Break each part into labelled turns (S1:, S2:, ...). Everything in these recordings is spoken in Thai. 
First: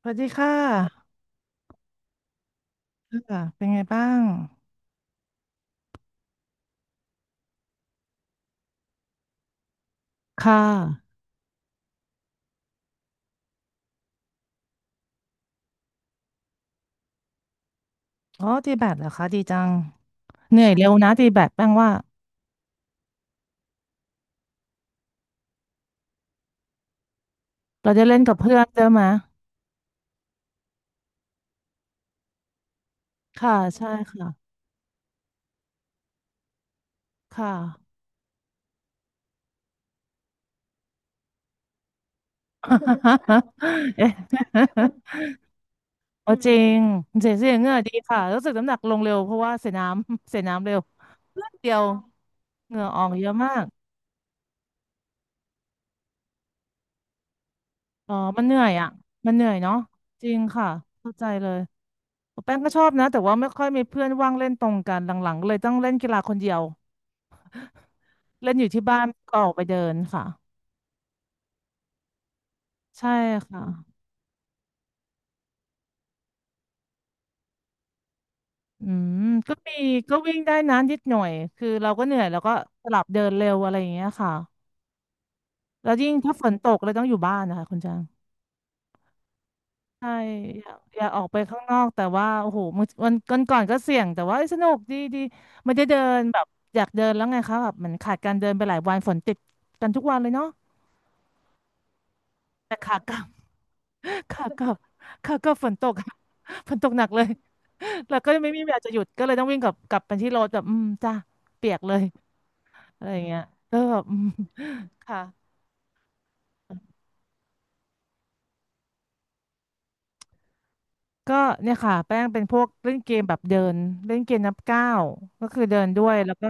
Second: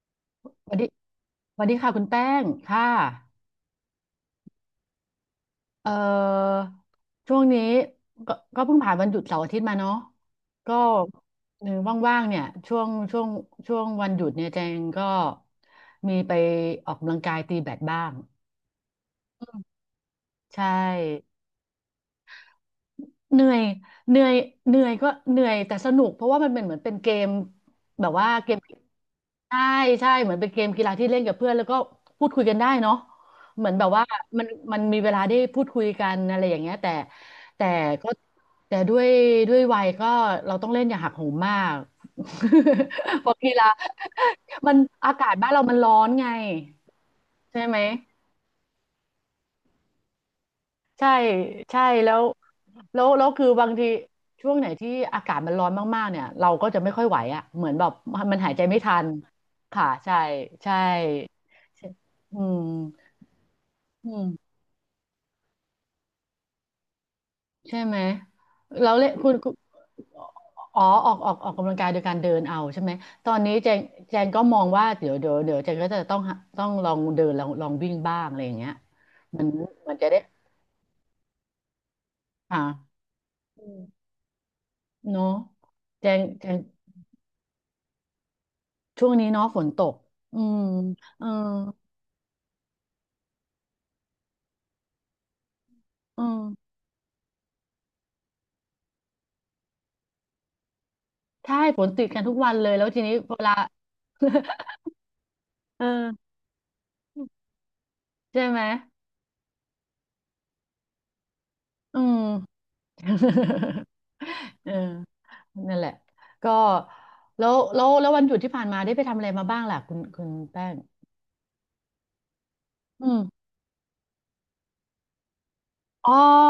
S1: สวัสดีค่
S2: สวัสดี
S1: ะ
S2: สวัสดีค่ะคุณแป้งค่ะ
S1: ค่ะเป็นไงบ้าง
S2: เอ่อช่วงนี้ก็เพิ่งผ่านวันหยุดเสาร์อาทิตย์มาเนาะ
S1: ค่ะ
S2: ก็เออว่างๆเนี่ยช่วงวันหยุดเนี่ยแจงก็มีไปออกกำลังกายตีแบดบ้าง
S1: อ๋อตีแบดเหรอคะดีจังเหนื่
S2: ใช่
S1: อยเร็วนะตีแบดแป้งว่า
S2: เหนื่อยเหนื่อยเหนื่อยก็เหนื่อยแต่สนุกเพราะว่ามันเป็นเหมือนเป็นเกม
S1: เราจะ
S2: แบบ
S1: เล่น
S2: ว่า
S1: กับ
S2: เก
S1: เพื่อ
S2: ม
S1: นใช่ไหม
S2: ใช่ใช่เหมือนเป็นเกมกีฬาที่เล่นกับเพื่อนแล้วก็พูดคุยกันได้เนาะ
S1: ค่ะ
S2: เหมือนแบ
S1: ใช่
S2: บว่ามัน
S1: ค่ะ
S2: มันมีเวลาได้พูดคุยกันอะไรอย่างเงี้ย
S1: ค่ะ
S2: แต่ก็แต่ด้วยวัยก็เราต้องเล่นอย่าหักโหมมาก เพราะกีฬา
S1: เอ๊ะ
S2: มันอากาศบ้านเรามันร้อน ไง
S1: เอาจริงเสีย
S2: ใช่
S1: เหงื่
S2: ไห
S1: อ
S2: ม
S1: ดีค่ะรู้สึกน้ำหนักลงเร็วเพราะว่าเสียน้ำ เสียน้ำเร็ว
S2: ใช่
S1: เพื่อนเดีย
S2: ใช่
S1: ว
S2: แล้ว
S1: เหงื่ออ
S2: แล้
S1: อ
S2: ว
S1: กเย
S2: แล้ว
S1: อะ
S2: คือ
S1: มาก
S2: บางทีช่วงไหนที่อากาศมันร้อนมากๆเนี่ยเราก็จะไม่ค่อยไหวอ่ะเหมือนแบบ
S1: อ๋อ
S2: มัน
S1: มันเห
S2: หาย
S1: นื่
S2: ใจ
S1: อย
S2: ไม่
S1: อ่ะ
S2: ทัน
S1: มันเหนื่อยเนาะ
S2: ค่ะใช่
S1: จริงค่ะ
S2: ใช่
S1: เข้าใจเลย
S2: ใช่อื
S1: แป้งก็
S2: ม
S1: ชอบนะ แต่ว่าไม่ค่อยมีเพื่อ
S2: อื
S1: นว่าง
S2: ม
S1: เล่นตรงกันหลังๆเลยต้องเล่นกีฬาคนเดียว
S2: ใช่ไหม
S1: เล่นอยู่ที่
S2: เรา
S1: บ้าน
S2: เล่นคุ
S1: ก็
S2: ณ
S1: อ
S2: คุ
S1: อก
S2: ณ
S1: ไปเดินค่ะ
S2: อ๋อออกกำลังกายโดยการเดินเอาใช่ไหม
S1: ใช่
S2: ตอนนี้
S1: ค่ะ
S2: แจงก็มองว่าเดี๋ยวแจงก็จะต้องลองเดินลองวิ่งบ้างอะไรอย่างเงี้ย
S1: อืม
S2: มัน
S1: ก็มี
S2: มันจะ
S1: ก็
S2: ได้
S1: วิ่งได้นะนิดหน่อย คือเราก็เหนื่อย แล้วก็
S2: อ่า
S1: สลับเดินเร็ว
S2: อื
S1: อะไร
S2: ม
S1: อย่างเงี้ยค่ะ
S2: เนาะ
S1: แล้ว
S2: แจ
S1: ยิ่ง
S2: ง
S1: ถ้าฝ
S2: แจ
S1: น
S2: ง
S1: ตกเลยต้องอยู่บ้านนะคะคุณจาง
S2: ช่วงนี้เนาะฝนตก
S1: ใช่
S2: อืม
S1: อยากอยากออ
S2: เอ
S1: ก
S2: อ
S1: ไปข้างนอกแต่ว่าโอ้โหมอวันก่อนก็เสี่ยงแต่ว่าเอ้ยสนุกดีดีไม่ได้เดิ
S2: เอ
S1: นแบบ
S2: อ
S1: อยากเดินแล้วไงคะแบบเหมือนขาดการเดินไปหลายวันฝนติดกันทุกวันเลยเนาะ
S2: ใช่ฝนติดกันทุกวันเลย
S1: แต่
S2: แล้ว
S1: ขา
S2: ที
S1: ก
S2: นี้
S1: ลับ
S2: เวลา
S1: ขากลับขากลับฝนตก
S2: เออ
S1: ฝนตกหนักเลย แล้วก็
S2: ใช่
S1: ไม่
S2: ไห
S1: มี
S2: ม
S1: เวลาจะหยุดก็เลยต้องวิ่งกลับไปที่รถแบบอืมจ้าเปียกเล
S2: อื
S1: ย
S2: ม
S1: อะไรอย่างเงี้ยก็ แบบอืม
S2: เออ
S1: ค่ะ
S2: นั่นแหละก็แล้ววันหยุดที่ผ่านมาได้ไปทำอะไรมาบ้างล่ะ คุณแป้ง
S1: ก็เนี่ยค่ะแป้งเป็นพวกเล่น
S2: อื
S1: เก
S2: ม
S1: มแบบเดินเล่นเกมนับก้าวก็คือเดินด้ว
S2: อ๋อ
S1: ยแล้วก็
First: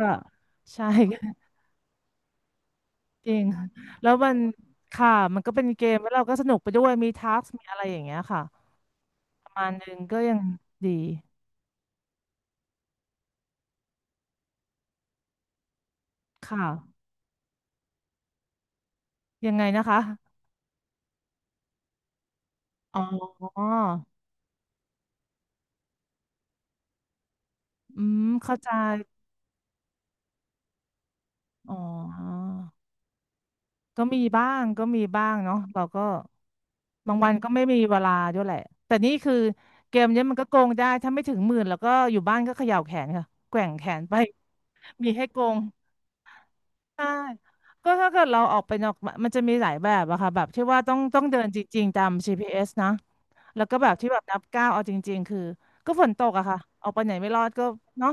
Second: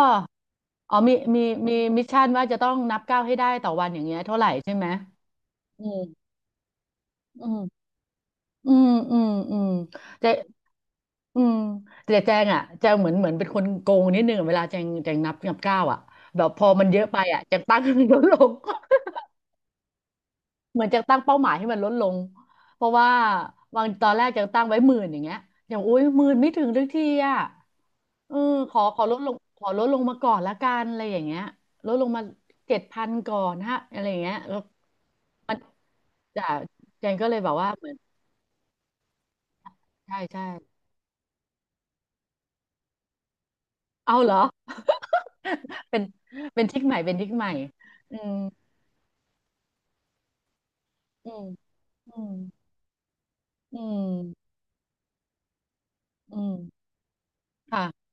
S1: ใช่
S2: อ๋อ มีมิชชั่นว่าจะต้องนับก้าว
S1: จ
S2: ให้
S1: ริง
S2: ได้
S1: ค่ะ
S2: ต่อวันอย่าง
S1: แล้ว
S2: เงี้ย
S1: มัน
S2: เท่าไหร่ใช่ไหม
S1: ค่ะมันก็เป็นเก
S2: อื
S1: ม
S2: ม
S1: แล้วเราก็สนุกไปด้วยมีทัก
S2: อื
S1: มีอะไร
S2: ม
S1: อย่างเงี้ยค่ะ
S2: อืมอืม
S1: ประ
S2: อื
S1: มา
S2: ม
S1: ณนึงก็
S2: เจ๊
S1: ยังดี
S2: อืมแต่แจงอ่ะแจงเหมือนเป็นคนโกงนิดนึงอะเวลาแจงนับก้าวอ่ะแบบพ
S1: ค่ะ
S2: อมันเยอะไปอ่ะแจงตั้งให้มันลดลง
S1: ยังไงนะคะ
S2: เหมือนแจงตั้งเป้าหมายให้มันลดลงเพราะ
S1: อ๋
S2: ว่า
S1: อ
S2: บางตอนแรกแจงตั้งไว้หมื่นอย่างเงี้ยอย่างอุ้ยหมื่นไม่ถึงทุกทีอ่ะ
S1: อืม
S2: เออ
S1: เข้าใจ
S2: ขอลดลงขอลดลงมาก่อนละกันอะไรอย่างเงี้ย
S1: อ๋
S2: ลดลงมา
S1: อ
S2: 7,000ก่อนฮะอะ
S1: ก็
S2: ไรอย่าง
S1: มี
S2: เงี้ย
S1: บ้า
S2: แล้ว
S1: งก็มีบ้างเนาะเราก็
S2: จาแจ
S1: บา
S2: ง
S1: ง
S2: ก็
S1: วัน
S2: เลย
S1: ก็
S2: แบบ
S1: ไม่
S2: ว่า
S1: มี
S2: เหมือ
S1: เว
S2: น
S1: ลาด้วยแหละแต่นี่คือเกม
S2: ใช่
S1: เนี้ยมัน
S2: ใช่
S1: ก็โกงได้ถ้าไม่ถึงหมื่นแล้วก็อยู่บ้านก็เขย่าแขนค่ะแกว่งแขนไป
S2: เอาเหรอ
S1: มีให้โกง
S2: เป็นเป็นทริคใหม่
S1: ใช่
S2: เป็นทริคใหม่
S1: ก็ถ้า
S2: อื
S1: เกิด
S2: ม
S1: เราออกไปนอกมันจะมีหลายแบบอะค่ะแบบที่ว่าต้อง
S2: อื
S1: เดิ
S2: ม
S1: นจริงๆตาม
S2: อืม
S1: GPS นะแล้วก็
S2: อื
S1: แบบที่แบบนับ
S2: ม
S1: ก้าวเอาจริงๆคือก็ฝนตก
S2: อื
S1: อะ
S2: ม
S1: ค่ะออกไปไหนไม่รอดก็
S2: ค่ะ
S1: เนาะ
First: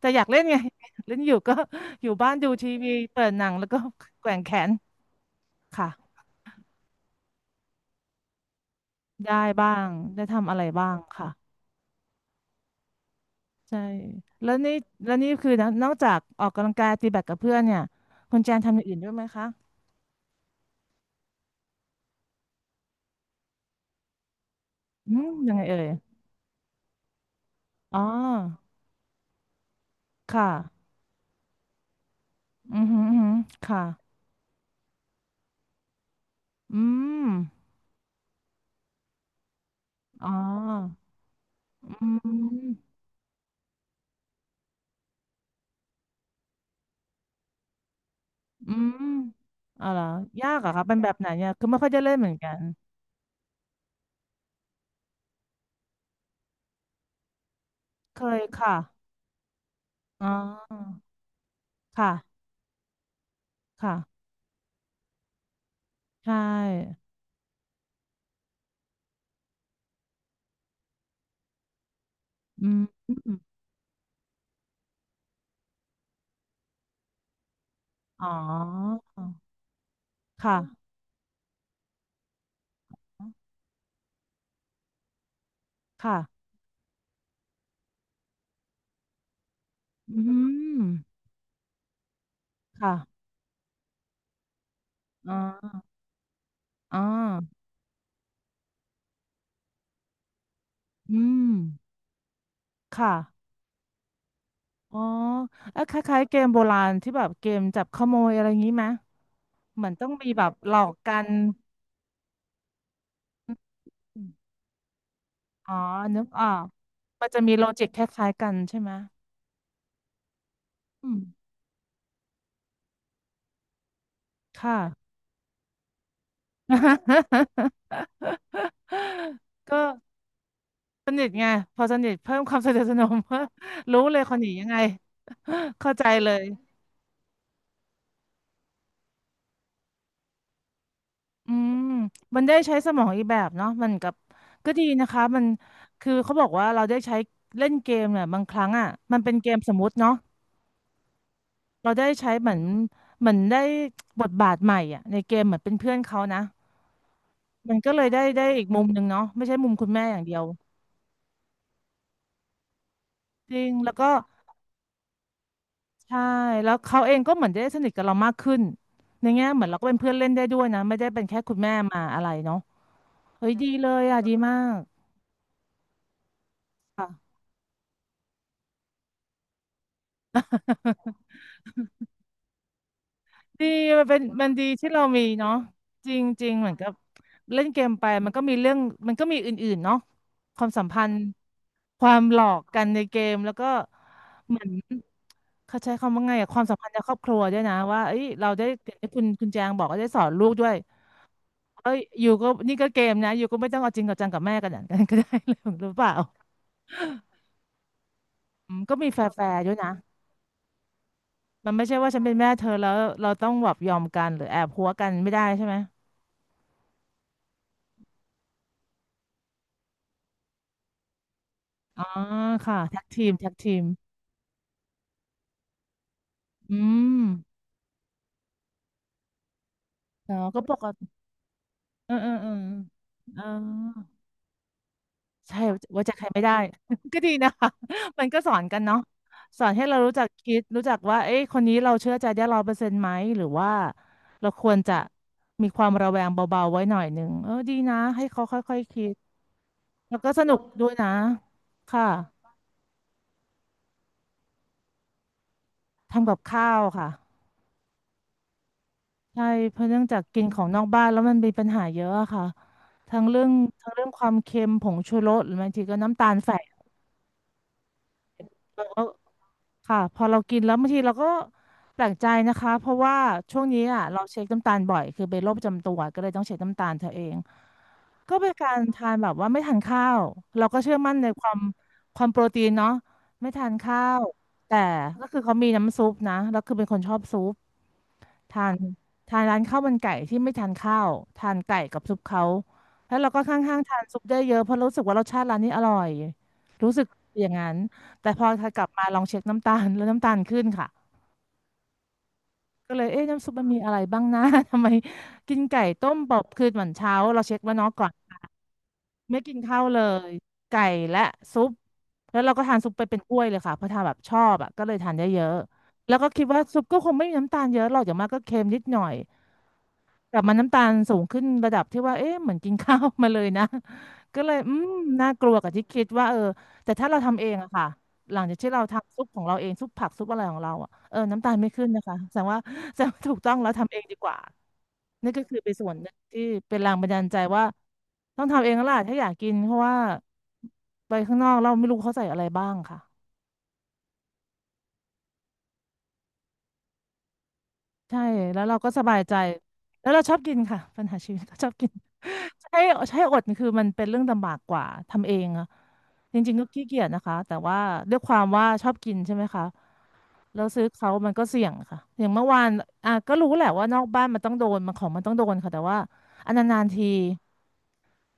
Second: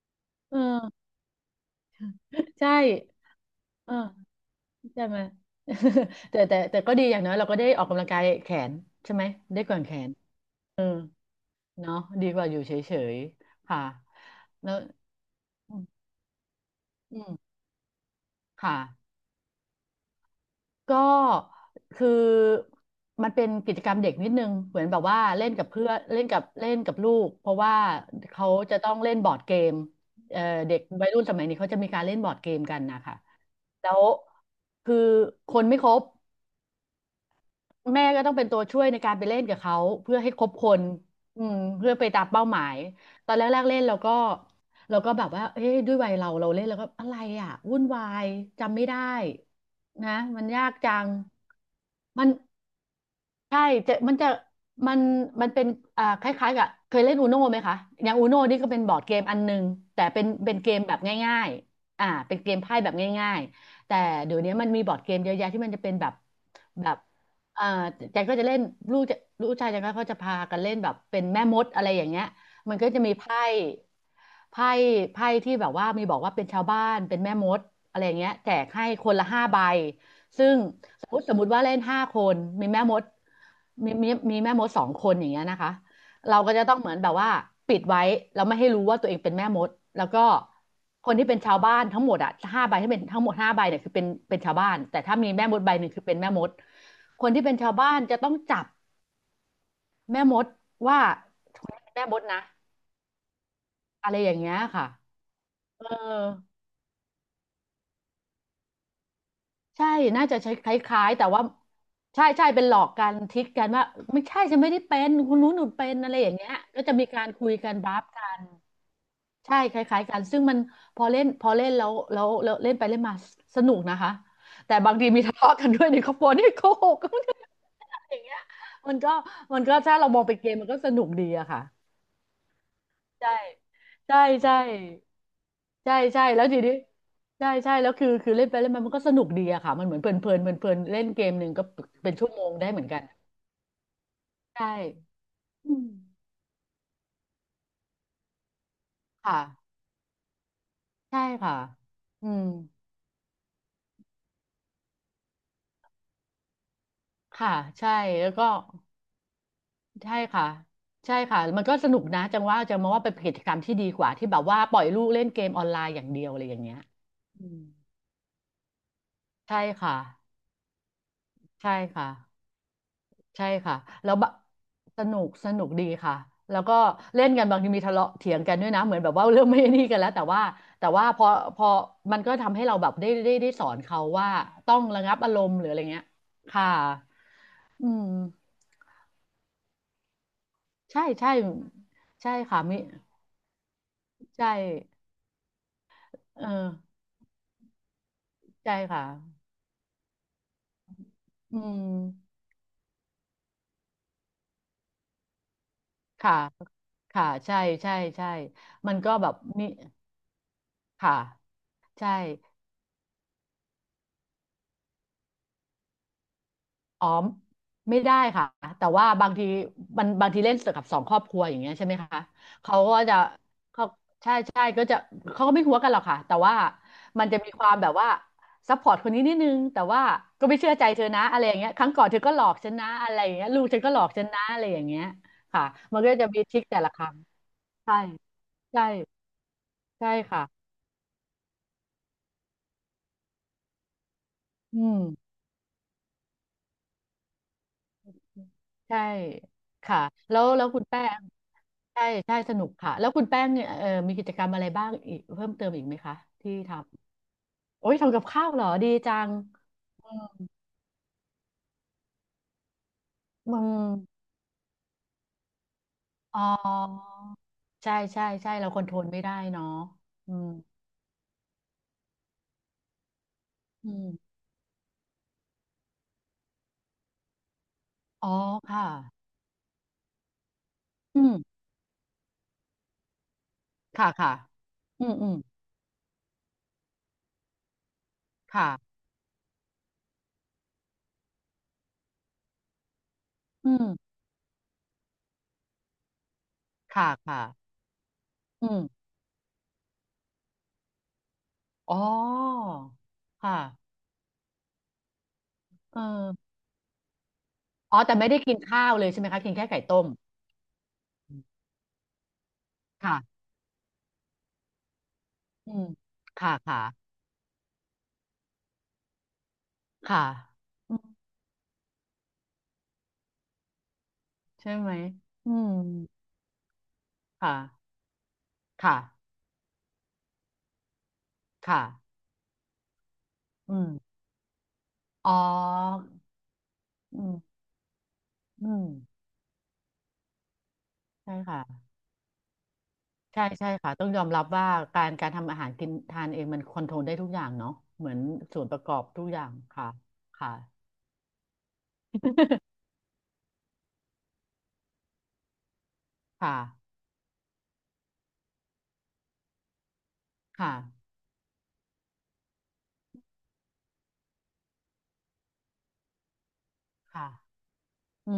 S1: แต่อยากเล่น
S2: เ
S1: ไง
S2: ออ
S1: เล่นอยู่ก็ อยู่บ้านดูที
S2: ใช่
S1: วีเปิดหนังแล้วก็
S2: เอ
S1: แก
S2: อ
S1: ว่งแขน
S2: ใช่ไหม
S1: ค่ะ
S2: แต่ก็ดีอย่างน้อยเราก็ได้ออกกำลังกายแขนใช่ไหม
S1: ได้
S2: ได้
S1: บ้า
S2: แกว่ง
S1: ง
S2: แขน
S1: ได้ทำอะไร
S2: เออ
S1: บ้างค่ะ
S2: เนาะดีกว่าอยู่เฉยๆ
S1: ใช่
S2: ค่ะ
S1: แล้ว
S2: แล้
S1: นี่
S2: ว
S1: แล้วนี่คือนะ
S2: อืม
S1: นอกจากออกกำลังกายตี
S2: อื
S1: แบด
S2: ม
S1: กับเพื่อนเนี่ยคุณแจนทำ
S2: ค่ะ
S1: อย่างอื่นด้วยไหมคะ
S2: ก็คือมันเป็นกิจกรรมเด็กนิดนึงเหมือนแบบ
S1: อื
S2: ว่า
S1: ม
S2: เล่
S1: ยั
S2: น
S1: งไง
S2: กับ
S1: เอ่
S2: เพื่
S1: ย
S2: อนเล่นกับลูกเพราะว่า
S1: อ๋อ
S2: เขาจะต้องเล่นบอร์ดเกมเอ่อ
S1: ค่ะ
S2: เด็กวัยรุ่นสมัยนี้เขาจะมีการเล่นบอร์ดเกมกั
S1: อื
S2: น
S1: อหื
S2: นะ
S1: ออื
S2: คะ
S1: อหือค่ะ
S2: แล้วคือคนไม่ครบ
S1: อืม
S2: แม่ก็ต้องเป็นตัวช่วยในการไปเล่นกับเขาเพื่อ
S1: อ๋อ
S2: ให้ครบคนอืมเพื่อไป
S1: อื
S2: ตามเป้าหมาย
S1: ม
S2: ตอนแรกๆเล่นเราก็แบบว่าเอ้ยด้วยวัยเราเล่นแล้วก็อะไรอ่ะวุ่นวาย
S1: อื
S2: จำไม่ได้
S1: มอ๋อเหร
S2: นะ
S1: อ
S2: มัน
S1: ยากเหร
S2: ยา
S1: อะ
S2: ก
S1: คะ
S2: จั
S1: เป็น
S2: ง
S1: แบบไหนเนี่ยคือไม่ค่อยจะเล่น
S2: มั
S1: เห
S2: น
S1: มือนกัน
S2: ใช่จะมันจะมันมันเป็นคล้ายๆกับเคยเล่นอูโน่ไหมคะอย่าง
S1: เค
S2: อูโน่
S1: ย
S2: นี่ก็
S1: ค่ะ
S2: เป็นบอร์ดเกมอันหนึงแต่เป็
S1: อ๋
S2: นเป็นเกมแบ
S1: อ
S2: บง่ายๆ
S1: ค่ะ
S2: เป็นเกมไพ่แบบง่ายๆ
S1: ค่ะ
S2: แต่เดี๋ยวนี้มันมีบอร์ดเกมเยอะแยะที่มันจะเป็นแบบ
S1: ใช
S2: แบบ
S1: ่
S2: เอ่อแจงก็จะเล่นลูกจะลูกชายแจงก็เขาจะพากันเล่นแบบเป็นแม่มดอะไรอย่างเงี้ย
S1: อื
S2: มัน
S1: ม
S2: ก็จะมี
S1: อ
S2: ไพ่ไพ่ไพ่ที่แบบว่ามีบอกว่าเป็นชาวบ้านเป็นแม่มดอะไรอย่าง
S1: ๋
S2: เงี้ยแจกให้
S1: อ
S2: คนละห้าใบ ซึ่
S1: ค่ะ
S2: งสมมติว่าเล่น5 คนมีแม่มดมีแม่มด2 คนอย่างเงี้ยนะคะเรา
S1: ค่ะ
S2: ก็จะต้องเหมือนแบบว่าปิดไว้แล้วไม่ให้รู้ว่าตัวเองเป็นแม่มดแล้วก็
S1: อืม
S2: คนที่เป็นชาวบ้านทั้งหมดอ่ะห้าใบที่เป็นทั้
S1: ค่ะ
S2: งหมดห้าใบเนี่ยคือเป็นเป็นชาวบ้านแต่ถ้ามี
S1: อ๋
S2: แม่มดใบ
S1: อ
S2: หนึ่งคือเป็นแม่มด
S1: อ๋อ
S2: คนที่เป็นชาวบ้านจะต้องจับแม่มดว่า
S1: อืม
S2: คนนี้เป็นแม่มดนะ
S1: ค่ะ
S2: อะไรอย่างเงี้ยค่ะ
S1: อ๋อเอ้
S2: เอ
S1: ย
S2: อ
S1: คล้ายๆเกมโบราณที่แบบเกมจับขโมยอะไรอย่างนี้ไหมเหมื
S2: ใช่
S1: อนต้อง
S2: น่า
S1: มี
S2: จะ
S1: แบบ
S2: ใช้ค
S1: หลอก
S2: ล้าย
S1: กั
S2: ๆแต่
S1: น
S2: ว่าใช่ใช่เป็นหลอกกันทิกกันว่าไม่ใช่ฉันไม่ได้เป็นคุณนู้นหนู
S1: อ๋อ
S2: เป็นอะไร
S1: นึ
S2: อ
S1: ก
S2: ย่าง
S1: ออ
S2: เงี้ย
S1: ก
S2: ก็จะมีกา
S1: มัน
S2: ร
S1: จะ
S2: คุ
S1: มี
S2: ย
S1: โล
S2: กัน
S1: จิ
S2: บ
S1: ก
S2: ลั
S1: ค
S2: ฟกั
S1: ล้ายๆ
S2: น
S1: กันใช่ไหม
S2: ใช่คล้ายๆกันซึ่งมันพอ
S1: อืม
S2: เล่นพอเล่นแล้วเล่นไปเล่นมาสนุกนะคะแต่
S1: ค่ะ
S2: บางทีมีทะเลาะกันด้วยในครอบครัวนี่โกหกกันอย่างเงี้ยมันก็ มัน
S1: ก็
S2: ก็ถ้าเรามองเป็นเกมมันก็สนุ
S1: ส
S2: ก
S1: นิ
S2: ดี
S1: ทไง
S2: อะค่ะ
S1: พอสนิทเพิ่มความสนิทสนม
S2: ใช่
S1: รู้เล
S2: ใช่
S1: ยคนหนี
S2: ใช่
S1: ยังไง เข้า
S2: ใช่
S1: ใจ
S2: ใช่
S1: เล
S2: แล้
S1: ย
S2: วทีนี้ใช่ใช่แล้วคือเล่นไปเล่นมามันก็สนุกดีอะค่ะมันเหมือนเพลินเล่นเกมหนึ่
S1: อื
S2: งก็
S1: ม
S2: เป็นชั่ว
S1: มั
S2: โม
S1: น
S2: ง
S1: ได้
S2: ได้
S1: ใช้
S2: เหมือ
S1: ส
S2: นกั
S1: ม
S2: น
S1: องอีกแบบเนาะมันกับ
S2: ใช่
S1: ก็ดีนะคะมัน
S2: อืม
S1: คือเขาบอกว่าเราได้ใช้เล่นเกมเนี่ยบางครั้งอ่ะมันเป็น
S2: ค่ะ
S1: เกมสมมุติเนาะ
S2: ใช่ค่ะ
S1: เราได้
S2: อื
S1: ใช้
S2: ม
S1: เหมือนเหมือนได้บทบาทใหม่อ่ะในเกมเหมือนเป็นเพื่อนเขานะ
S2: ค่ะ
S1: มัน
S2: ใช่
S1: ก็เลยได้
S2: แล้ว
S1: ได้
S2: ก็
S1: อีกมุมหนึ่งเนาะไม่ใช่มุมคุณแม่
S2: ใช่
S1: อย่างเดียว
S2: ค่ะใช่ค่ะมันก็สนุกนะจังว่าจังมองว่าเป็นกิจก
S1: จ
S2: รรม
S1: ริง
S2: ที่ดี
S1: แล้ว
S2: ก
S1: ก็
S2: ว่าที่แบบว่าปล่อยลูกเล่นเกมออนไลน์อย่าง
S1: ใช่
S2: เดียวอะไรอย่าง
S1: แล้
S2: เงี้
S1: ว
S2: ย
S1: เขาเองก็
S2: อื
S1: เหมือน
S2: ม
S1: ได้สนิทกับเรามากขึ้นในแง่
S2: ใช่
S1: เหมือนเราก็
S2: ค่ะ
S1: เป็นเพื่อนเล่นได้ด้วยนะไม่ได้เป็นแค่คุณ
S2: ใช่
S1: แม่มา
S2: ค่ะ
S1: อะไรเนาะ
S2: ใช่
S1: เฮ้ยดี
S2: ค่ะ
S1: เลย
S2: แล้ว
S1: อ่ะ
S2: บะ
S1: ดีมาก
S2: สนุกสนุกดีค่ะแล้วก็เล่น
S1: ค่ะ
S2: กันบางทีมีทะเลาะเถียงกันด้วยนะเหมือนแบบว่า เรื่องไม่นี่กันแล้วแต่ว่าแต่ว่าพอ พอมันก็ทำให้เราแบบได้ส
S1: ดี
S2: อนเขา
S1: มันเป็น
S2: ว่า
S1: มันดี
S2: ต้อง
S1: ที่เรา
S2: ระงับ
S1: มี
S2: อารม
S1: เนาะ
S2: ณ์หรืออะไรเงี้ย
S1: จริงจริง
S2: ค่ะ
S1: เหมือนกับเล่นเก
S2: อื
S1: มไป
S2: ม
S1: มันก็มีเรื่องมันก็มีอื่นๆเนาะความสัม
S2: ใช่
S1: พันธ์
S2: ใช่
S1: ความ
S2: ใช่
S1: หลอ
S2: ค่ะ
S1: ก
S2: มิ
S1: กันในเกมแล้วก็
S2: ใช่
S1: เหมือน เขาใช้คำว่าไง
S2: เออ
S1: อะความสัมพันธ์ในครอบครัวด้วยนะว่าเอ้ยเราได้
S2: ใช่
S1: อย่าง
S2: ค่ะ
S1: ที่คุณแจงบอกก็าได้สอนลูกด้วย
S2: อืม
S1: เอ้ยอยู่ก็นี่ก็เกมนะอยู่ก็ไม่ต้องเอาจริงกับจังกับแม่กันอย่าง นั้นก็ได้เลยหรือเปล่า
S2: ค่ะค่ะใช่ใช่ใช่
S1: อืม
S2: มั
S1: ก็
S2: น
S1: มี
S2: ก็
S1: แฟ
S2: แบบ
S1: ร์
S2: มี
S1: ๆด้วยนะ
S2: ค่ะ
S1: มันไม่ใช่
S2: ใช่
S1: ว่าฉันเป็นแม่เธอแล้วเราต้องแบบยอมกันหรือแอบหัวกันไม่ได้ใช่ไหม
S2: อ๋อไม่ได้ค่ะแต่ว่าบางทีมันบางทีเล่นกับสองครอบครัวอย่างเงี้ยใช่ไหม
S1: อ๋อ
S2: คะ
S1: ค่ะ
S2: เขาก็
S1: แท็ก
S2: จะ
S1: ทีมแท็กทีม
S2: เขาใช่ใช่ก็จะเขาก็ไม่หัวกันหรอกค่ะแต่ว่า
S1: อืม
S2: มันจะมีความแบบว่าซัพพอร์ตคนนี้นิดนึงแต่ว่า
S1: อ๋อ
S2: ก็ไม่
S1: ก็
S2: เชื่
S1: ป
S2: อ
S1: ก
S2: ใจเธ
S1: ติ
S2: อนะอะไรอย่างเงี้ยครั้งก่อน
S1: เออ
S2: เธอ
S1: เอ
S2: ก็
S1: อ
S2: หล
S1: เอ
S2: อ
S1: อ
S2: กฉันนะอะไรอย่าง
S1: เออ
S2: เงี้ยลูกฉันก็หลอกฉันนะอะไรอย่างเงี้ย
S1: ใช่
S2: ค่ะมัน
S1: ไว่า
S2: ก็
S1: จะใค
S2: จะ
S1: ร
S2: มี
S1: ไม่ได้
S2: ทริคแต่ละครั้ ง
S1: ก็ดีนะคะ
S2: ใช่
S1: มันก็สอนกัน
S2: ใช่
S1: เนาะสอนให้เรา
S2: ใช่
S1: รู้จัก
S2: ค่ะ
S1: คิดรู้จักว่าเอ๊ะคนนี้เราเชื่อใจได้100%ไหมหรือว่าเราควร
S2: อื
S1: จะ
S2: ม
S1: มีความระแวงเบาๆไว้หน่อยหนึ่งเออดีนะให้เขาค่อยๆ
S2: ใช่
S1: คิด
S2: ค่ะ
S1: แล้วก็
S2: แล้
S1: ส
S2: ว
S1: นุก
S2: แล้วคุณ
S1: ด้วย
S2: แป้
S1: นะ
S2: งใช่
S1: ค่ะ
S2: ใช่สนุกค่ะแล้วคุณแป้งเนี่ยมีกิจกรรมอะไรบ้างอีกเพิ่มเติมอีกไหมคะ
S1: ทำกับ
S2: ที่
S1: ข้า
S2: ท
S1: วค่ะ
S2: ำโอ้ยทำกับข้าวเหรอดีจัง
S1: ใช่เพราะเนื่อง
S2: อื
S1: จากกิน
S2: ม
S1: ของนอกบ้านแล้วมันมีปัญหาเยอะอะค่ะทั้งเรื่อง
S2: อื
S1: ทั้งเรื่องค
S2: ม
S1: วามเค็มผงชูรสหรือบางทีก็น้ำตาล
S2: อ๋อ
S1: แฝง
S2: ใช่ใช่ใช่เราคอ
S1: เรา
S2: นโทร
S1: ก็
S2: ลไม่ได้เนาะ
S1: ค่ะพอ
S2: อื
S1: เรา
S2: ม
S1: กินแล้วบางทีเราก็แปลกใจนะคะเพราะว่าช่วงนี้
S2: อื
S1: อ่ะ
S2: ม
S1: เราเช็คน้ำตาลบ่อยคือเป็นโรคประจำตัวก็เลยต้องเช็คน้ำตาลเธอเอง
S2: อ๋อ
S1: ก็เป็นการ
S2: ค่ะ
S1: ทานแบบว่าไม่ทานข้าวเราก็เชื่อมั่น
S2: อื
S1: ใน
S2: ม
S1: ความความโปรตีนเนาะไม่ทานข้า
S2: ค่ะ
S1: ว
S2: ค่ะ
S1: แต่
S2: อืม
S1: ก็
S2: อืม
S1: คือเขามีน้ำซุปนะแล้วคือเป็นคนชอบซุป ทาน
S2: ค่ะ
S1: ทานร้านข้าวมันไก่ที่ไม่ทานข้าวทานไก่กับซุปเขาแล้วเราก็
S2: อื
S1: ข้างๆทาน
S2: ม
S1: ซุปได้เยอะเพราะรู้สึกว่ารสชาติร้านนี้อร่อยรู้สึก
S2: ค่ะค่ะ
S1: อย่างนั้นแต่พอ
S2: อื
S1: ถ้ากลั
S2: ม
S1: บมาลองเช็คน้ำตาลแล้วน้ำตาลขึ้นค่ะ
S2: อ๋อ
S1: ก็เลยเอ๊ะน้ำซุป
S2: ค่ะ
S1: มันมีอะไรบ้างนะ ทำไมกินไก่
S2: เอ
S1: ต้มบอบ
S2: อ
S1: คืนเหมือนเช้าเราเช็คแล้วเนาะ
S2: อ๋อ
S1: ก่อน
S2: แต่ไม่ได้กินข้าวเลยใช่ไหม
S1: ไม่
S2: คะกิ
S1: กิ
S2: น
S1: น
S2: แค่ไก่
S1: ข้าวเล
S2: ต้ม
S1: ยไก่และซุปแล้วเราก็ทานซุปไป
S2: ค่ะ
S1: เป็นถ้วยเลยค่ะเพราะทานแบบชอบอ่ะก็เลยทานได้เยอะ
S2: อืม
S1: แล้วก็คิด
S2: ค่ะ
S1: ว่าซุ
S2: ค่ะ
S1: ปก็คงไม่มีน้ำตาลเยอะหรอกอย่างมากก็เค็มนิดหน่อย
S2: ค่ะ
S1: กลับมาน้ำตาล
S2: อืม
S1: สูงขึ้นระดับที่ว่าเอ๊ะเหมือนกินข้าว มาเลยนะ ก็เลย
S2: ใช่
S1: อืม
S2: ไหม
S1: น่าก
S2: อื
S1: ลัวกั
S2: ม
S1: บที่คิดว่าเออแต่ถ้าเราทำเอง
S2: ค่ะ
S1: อะค่ะหลังจากที่เรา
S2: ค่ะ
S1: ทำซุปของเราเองซุปผักซุปอะไรของเราอะเออน้ำตาลไม่ขึ้นนะ
S2: ค่ะ
S1: คะแสดงว่า แสดงว่าถูกต้องแล้ว
S2: อื
S1: ทำเอง
S2: ม
S1: ดีกว่า
S2: อ๋
S1: นี่
S2: อ
S1: ก็คือเป็นส่วนหนึ่งที่เป็นแรงบัน
S2: อื
S1: ดาล
S2: ม
S1: ใจว่าต้องทำ
S2: อื
S1: เองแล้
S2: ม
S1: วล่ะถ้าอยากกินเพราะว่าไป
S2: ใช่
S1: ข้างนอก
S2: ค่ะ
S1: เราไม่รู้เขาใส่อะไรบ้างค่ะ
S2: ใช่ใช่ค่ะต้องยอมรับว่าการทำอาหารกินทานเองมันคอนโทรลได้ทุกอย่างเนาะเหมือ
S1: ใช่
S2: นส่
S1: แล้ว
S2: วนป
S1: เรา
S2: ระ
S1: ก็
S2: กอ
S1: ส
S2: บ
S1: บาย
S2: ทุก
S1: ใจ
S2: อย่างค่ะ
S1: แล้วเราชอบ
S2: ค่ะ
S1: กินค่ะปัญหาชีวิต ก็ชอบกิน ใช่ ใช่อดนี่คือมันเป็นเรื่องลำบากกว่าทำเองอะจ
S2: ค
S1: ริงๆก็ขี้
S2: ่ะ
S1: เกียจนะคะแต่ว่าด้วยความว่าชอบกินใช่ไหมคะแล้ว
S2: ค่ะ
S1: ซื้อเขามันก็เสี่ยงค่ะอย่างเมื่อวานอ่ะก็รู้แหละว่านอกบ้านมันต้องโดนมันของมันต้องโดนค่ะแต่ว่าอันนานๆที
S2: ค่ะอื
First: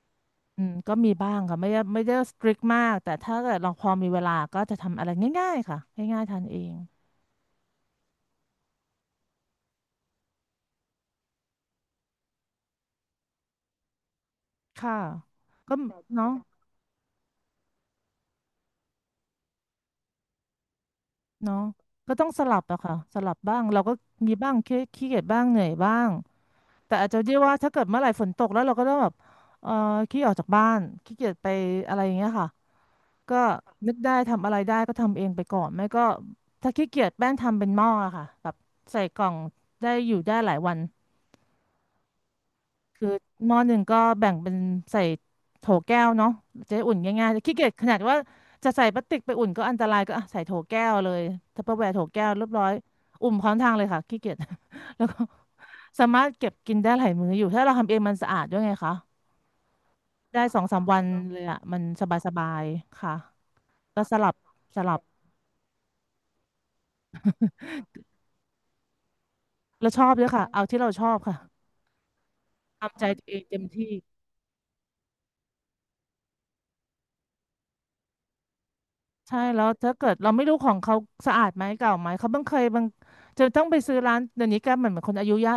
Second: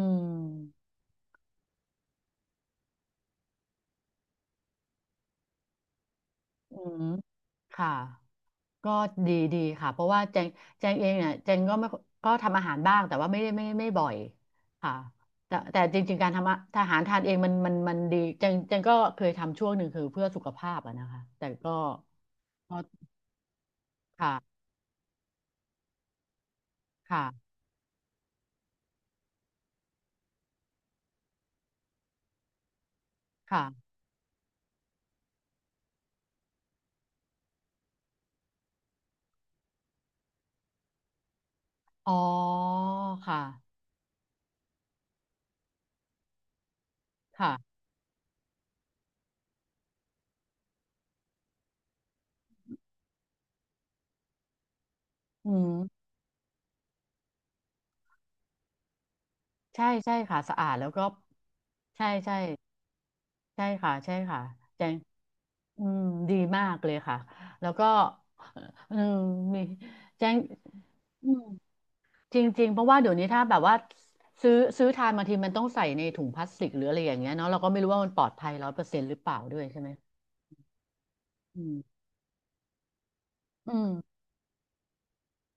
S1: อืม
S2: ม
S1: ก็มีบ้างค่ะไม่ได้สตริกมากแต่ถ้าเกิดเราพอมีเวลาก็จะทำอะไรง่ายๆค่ะง่ายๆทานเอง
S2: อืมค่ะ ก็ดีดีค่ะเพราะว่าแจงแจงเองเนี่ยแจงก็ไม่ก็ทำอาหารบ้างแต่ว่าไม่ได้ไม่ไม่บ่อยค่ะ
S1: ค่ะ
S2: แต่
S1: ก็
S2: แต่จริงๆการ
S1: เนาะ
S2: ทำอาหารทานเองมันดีแจงแจงก็เคยทำช่วงหนึ่งคือเพื่อสุขภาพอะนะคะแต่
S1: เนาะ
S2: ก็
S1: ก็ต้องสลับ
S2: ก็
S1: อะค่ะสลับบ้างเราก็มีบ้าง
S2: ค่ะ
S1: ขี้เกียจบ้างเหนื่อยบ้างแต่อาจจะ
S2: ค่ะ
S1: เรียกว่าถ้าเกิดเมื่อไหร่ฝนตกแล้วเราก็ต้องแบบเอ่อขี้ออกจากบ้านขี้เกียจไปอะไรอย่างเงี้ยค่ะก็
S2: ค่ะ
S1: นึกได้ทำอะไรได้ก็ทำเองไปก่อนไม่ก็ถ้าขี้เกียจแป้งทำเป็นหม้ออะค่ะแบบใส่กล่องได้อยู่ได้หลายวัน
S2: อ๋อ
S1: คือหม้อห
S2: ค่ะ
S1: นึ่งก็แบ่งเป็นใส่โถแก้วเนาะจะได้อุ่นง่ายๆแต่ขี้เกียจ
S2: ค่ะ
S1: ขนาดว่าจะใส่พลาสติกไปอุ่นก็อันตรายก็ อ่ะใส่โถแก้วเลยทัปเปอร์แวร์โถแก้วเรียบร้อยอุ่มพร้อมทางเลยค่ะขี้เกียจ แล้วก็
S2: อืม
S1: สามารถเก็บกินได้หลายมื้ออยู่ถ้าเราทำเองมันสะอาดด้วยไงคะ
S2: ใช่ใช่
S1: ได้
S2: ค่ะสะ
S1: สอง
S2: อาด
S1: สาม
S2: แล้ว
S1: วั
S2: ก็
S1: นเลยอ่ะมัน
S2: ใช่
S1: ส
S2: ใช่
S1: บายๆค่ะ
S2: ใช่ค่ะ
S1: ก็ส
S2: ใช่
S1: ลับ
S2: ค่ะ
S1: ส
S2: แจ
S1: ลั
S2: ง
S1: บ
S2: อืมดีมากเลยค่ะแล้วก็เออมี
S1: เราชอบด้
S2: แจ
S1: วย
S2: ง
S1: ค่ะเอาที่เราชอบ
S2: อื
S1: ค่ะ
S2: ม จริงๆเพราะว่า
S1: ทำใจ
S2: เดี๋ยว
S1: ตั
S2: นี้
S1: วเอ
S2: ถ้า
S1: ง
S2: แบ
S1: เต็
S2: บ
S1: ม
S2: ว่า
S1: ที่
S2: ซื้อทานบางทีมันต้องใส่ในถุงพลาสติกหรืออะไรอย่างเงี้ยเนาะเราก็ไม่รู้ว่ามันปลอดภัย100%หรือเปล่า
S1: ใช่
S2: ด้ว
S1: แล้
S2: ย
S1: ว
S2: ใช่ไหม
S1: ถ้าเกิดเราไม่รู้ของเขาสะอาดไห
S2: อื
S1: ม
S2: ม
S1: เก่าไหมเขาบางเคยบางจะต้อง
S2: อื
S1: ไปซื้อร้า
S2: ม
S1: นเดี๋ยวนี้แกเหมือนเหมือนคนอายุเยอะ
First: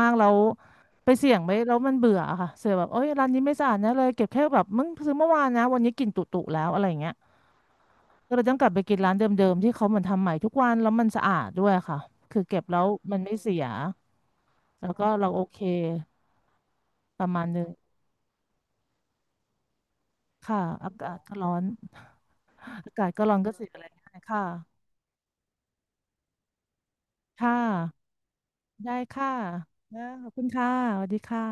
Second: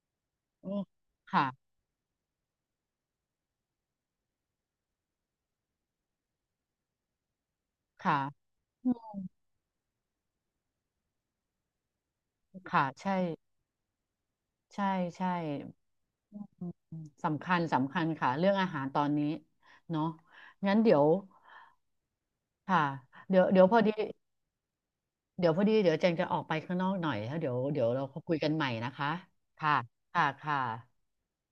S1: มากแล้ว
S2: โอ้
S1: ไปเสี่ยง
S2: ค่ะ
S1: ไปแล้วมันเบื่ออะค่ะเสียแบบโอ๊ยร้านนี้ไม่สะอาดนะเลยเก็บแค่แบบมึงซื้อเมื่อวานนะวันนี้กลิ่นตุๆแล้วอะไรอย่างเงี้ย
S2: ค่ะ
S1: ก็เลยต้องกลับไป
S2: อื
S1: กินร้าน
S2: ม
S1: เดิมๆที่เขาเหมือนทำใหม่ทุกวันแล้วมันสะอาดด้วยค่ะคือเก็บแล้
S2: ค่ะ
S1: วมั
S2: ใช่
S1: นไม่เสียแล้
S2: ใช่
S1: วก็เรา
S2: ใช่
S1: โอเคประมา
S2: สำ
S1: ณ
S2: คัญ
S1: นึง
S2: สำคัญค่ะเรื่องอาหารตอนนี้เนาะ
S1: ค่ะ
S2: งั้น
S1: อา
S2: เดี๋ยว
S1: กาศก็ร้อน
S2: ค่ะ
S1: อากาศก็ร้อ
S2: เดี๋
S1: น
S2: ยว
S1: ก็
S2: เดี๋ย
S1: เสี
S2: ว
S1: ย
S2: พ
S1: อะ
S2: อ
S1: ไร
S2: ดี
S1: ง่ายค่ะ
S2: เดี๋ยวพอดีเดี๋ยวแจงจะออกไปข้างนอกหน่อยแล้วเดี๋
S1: ค่ะ
S2: ยวเดี๋ยวเราคุยกันใหม่นะ
S1: ได้
S2: คะ
S1: ค่ะ
S2: ค่ะ
S1: นะ
S2: ค่ะ
S1: ขอบคุณ
S2: ค่ะ
S1: ค่ะ สวัสดีค่ะ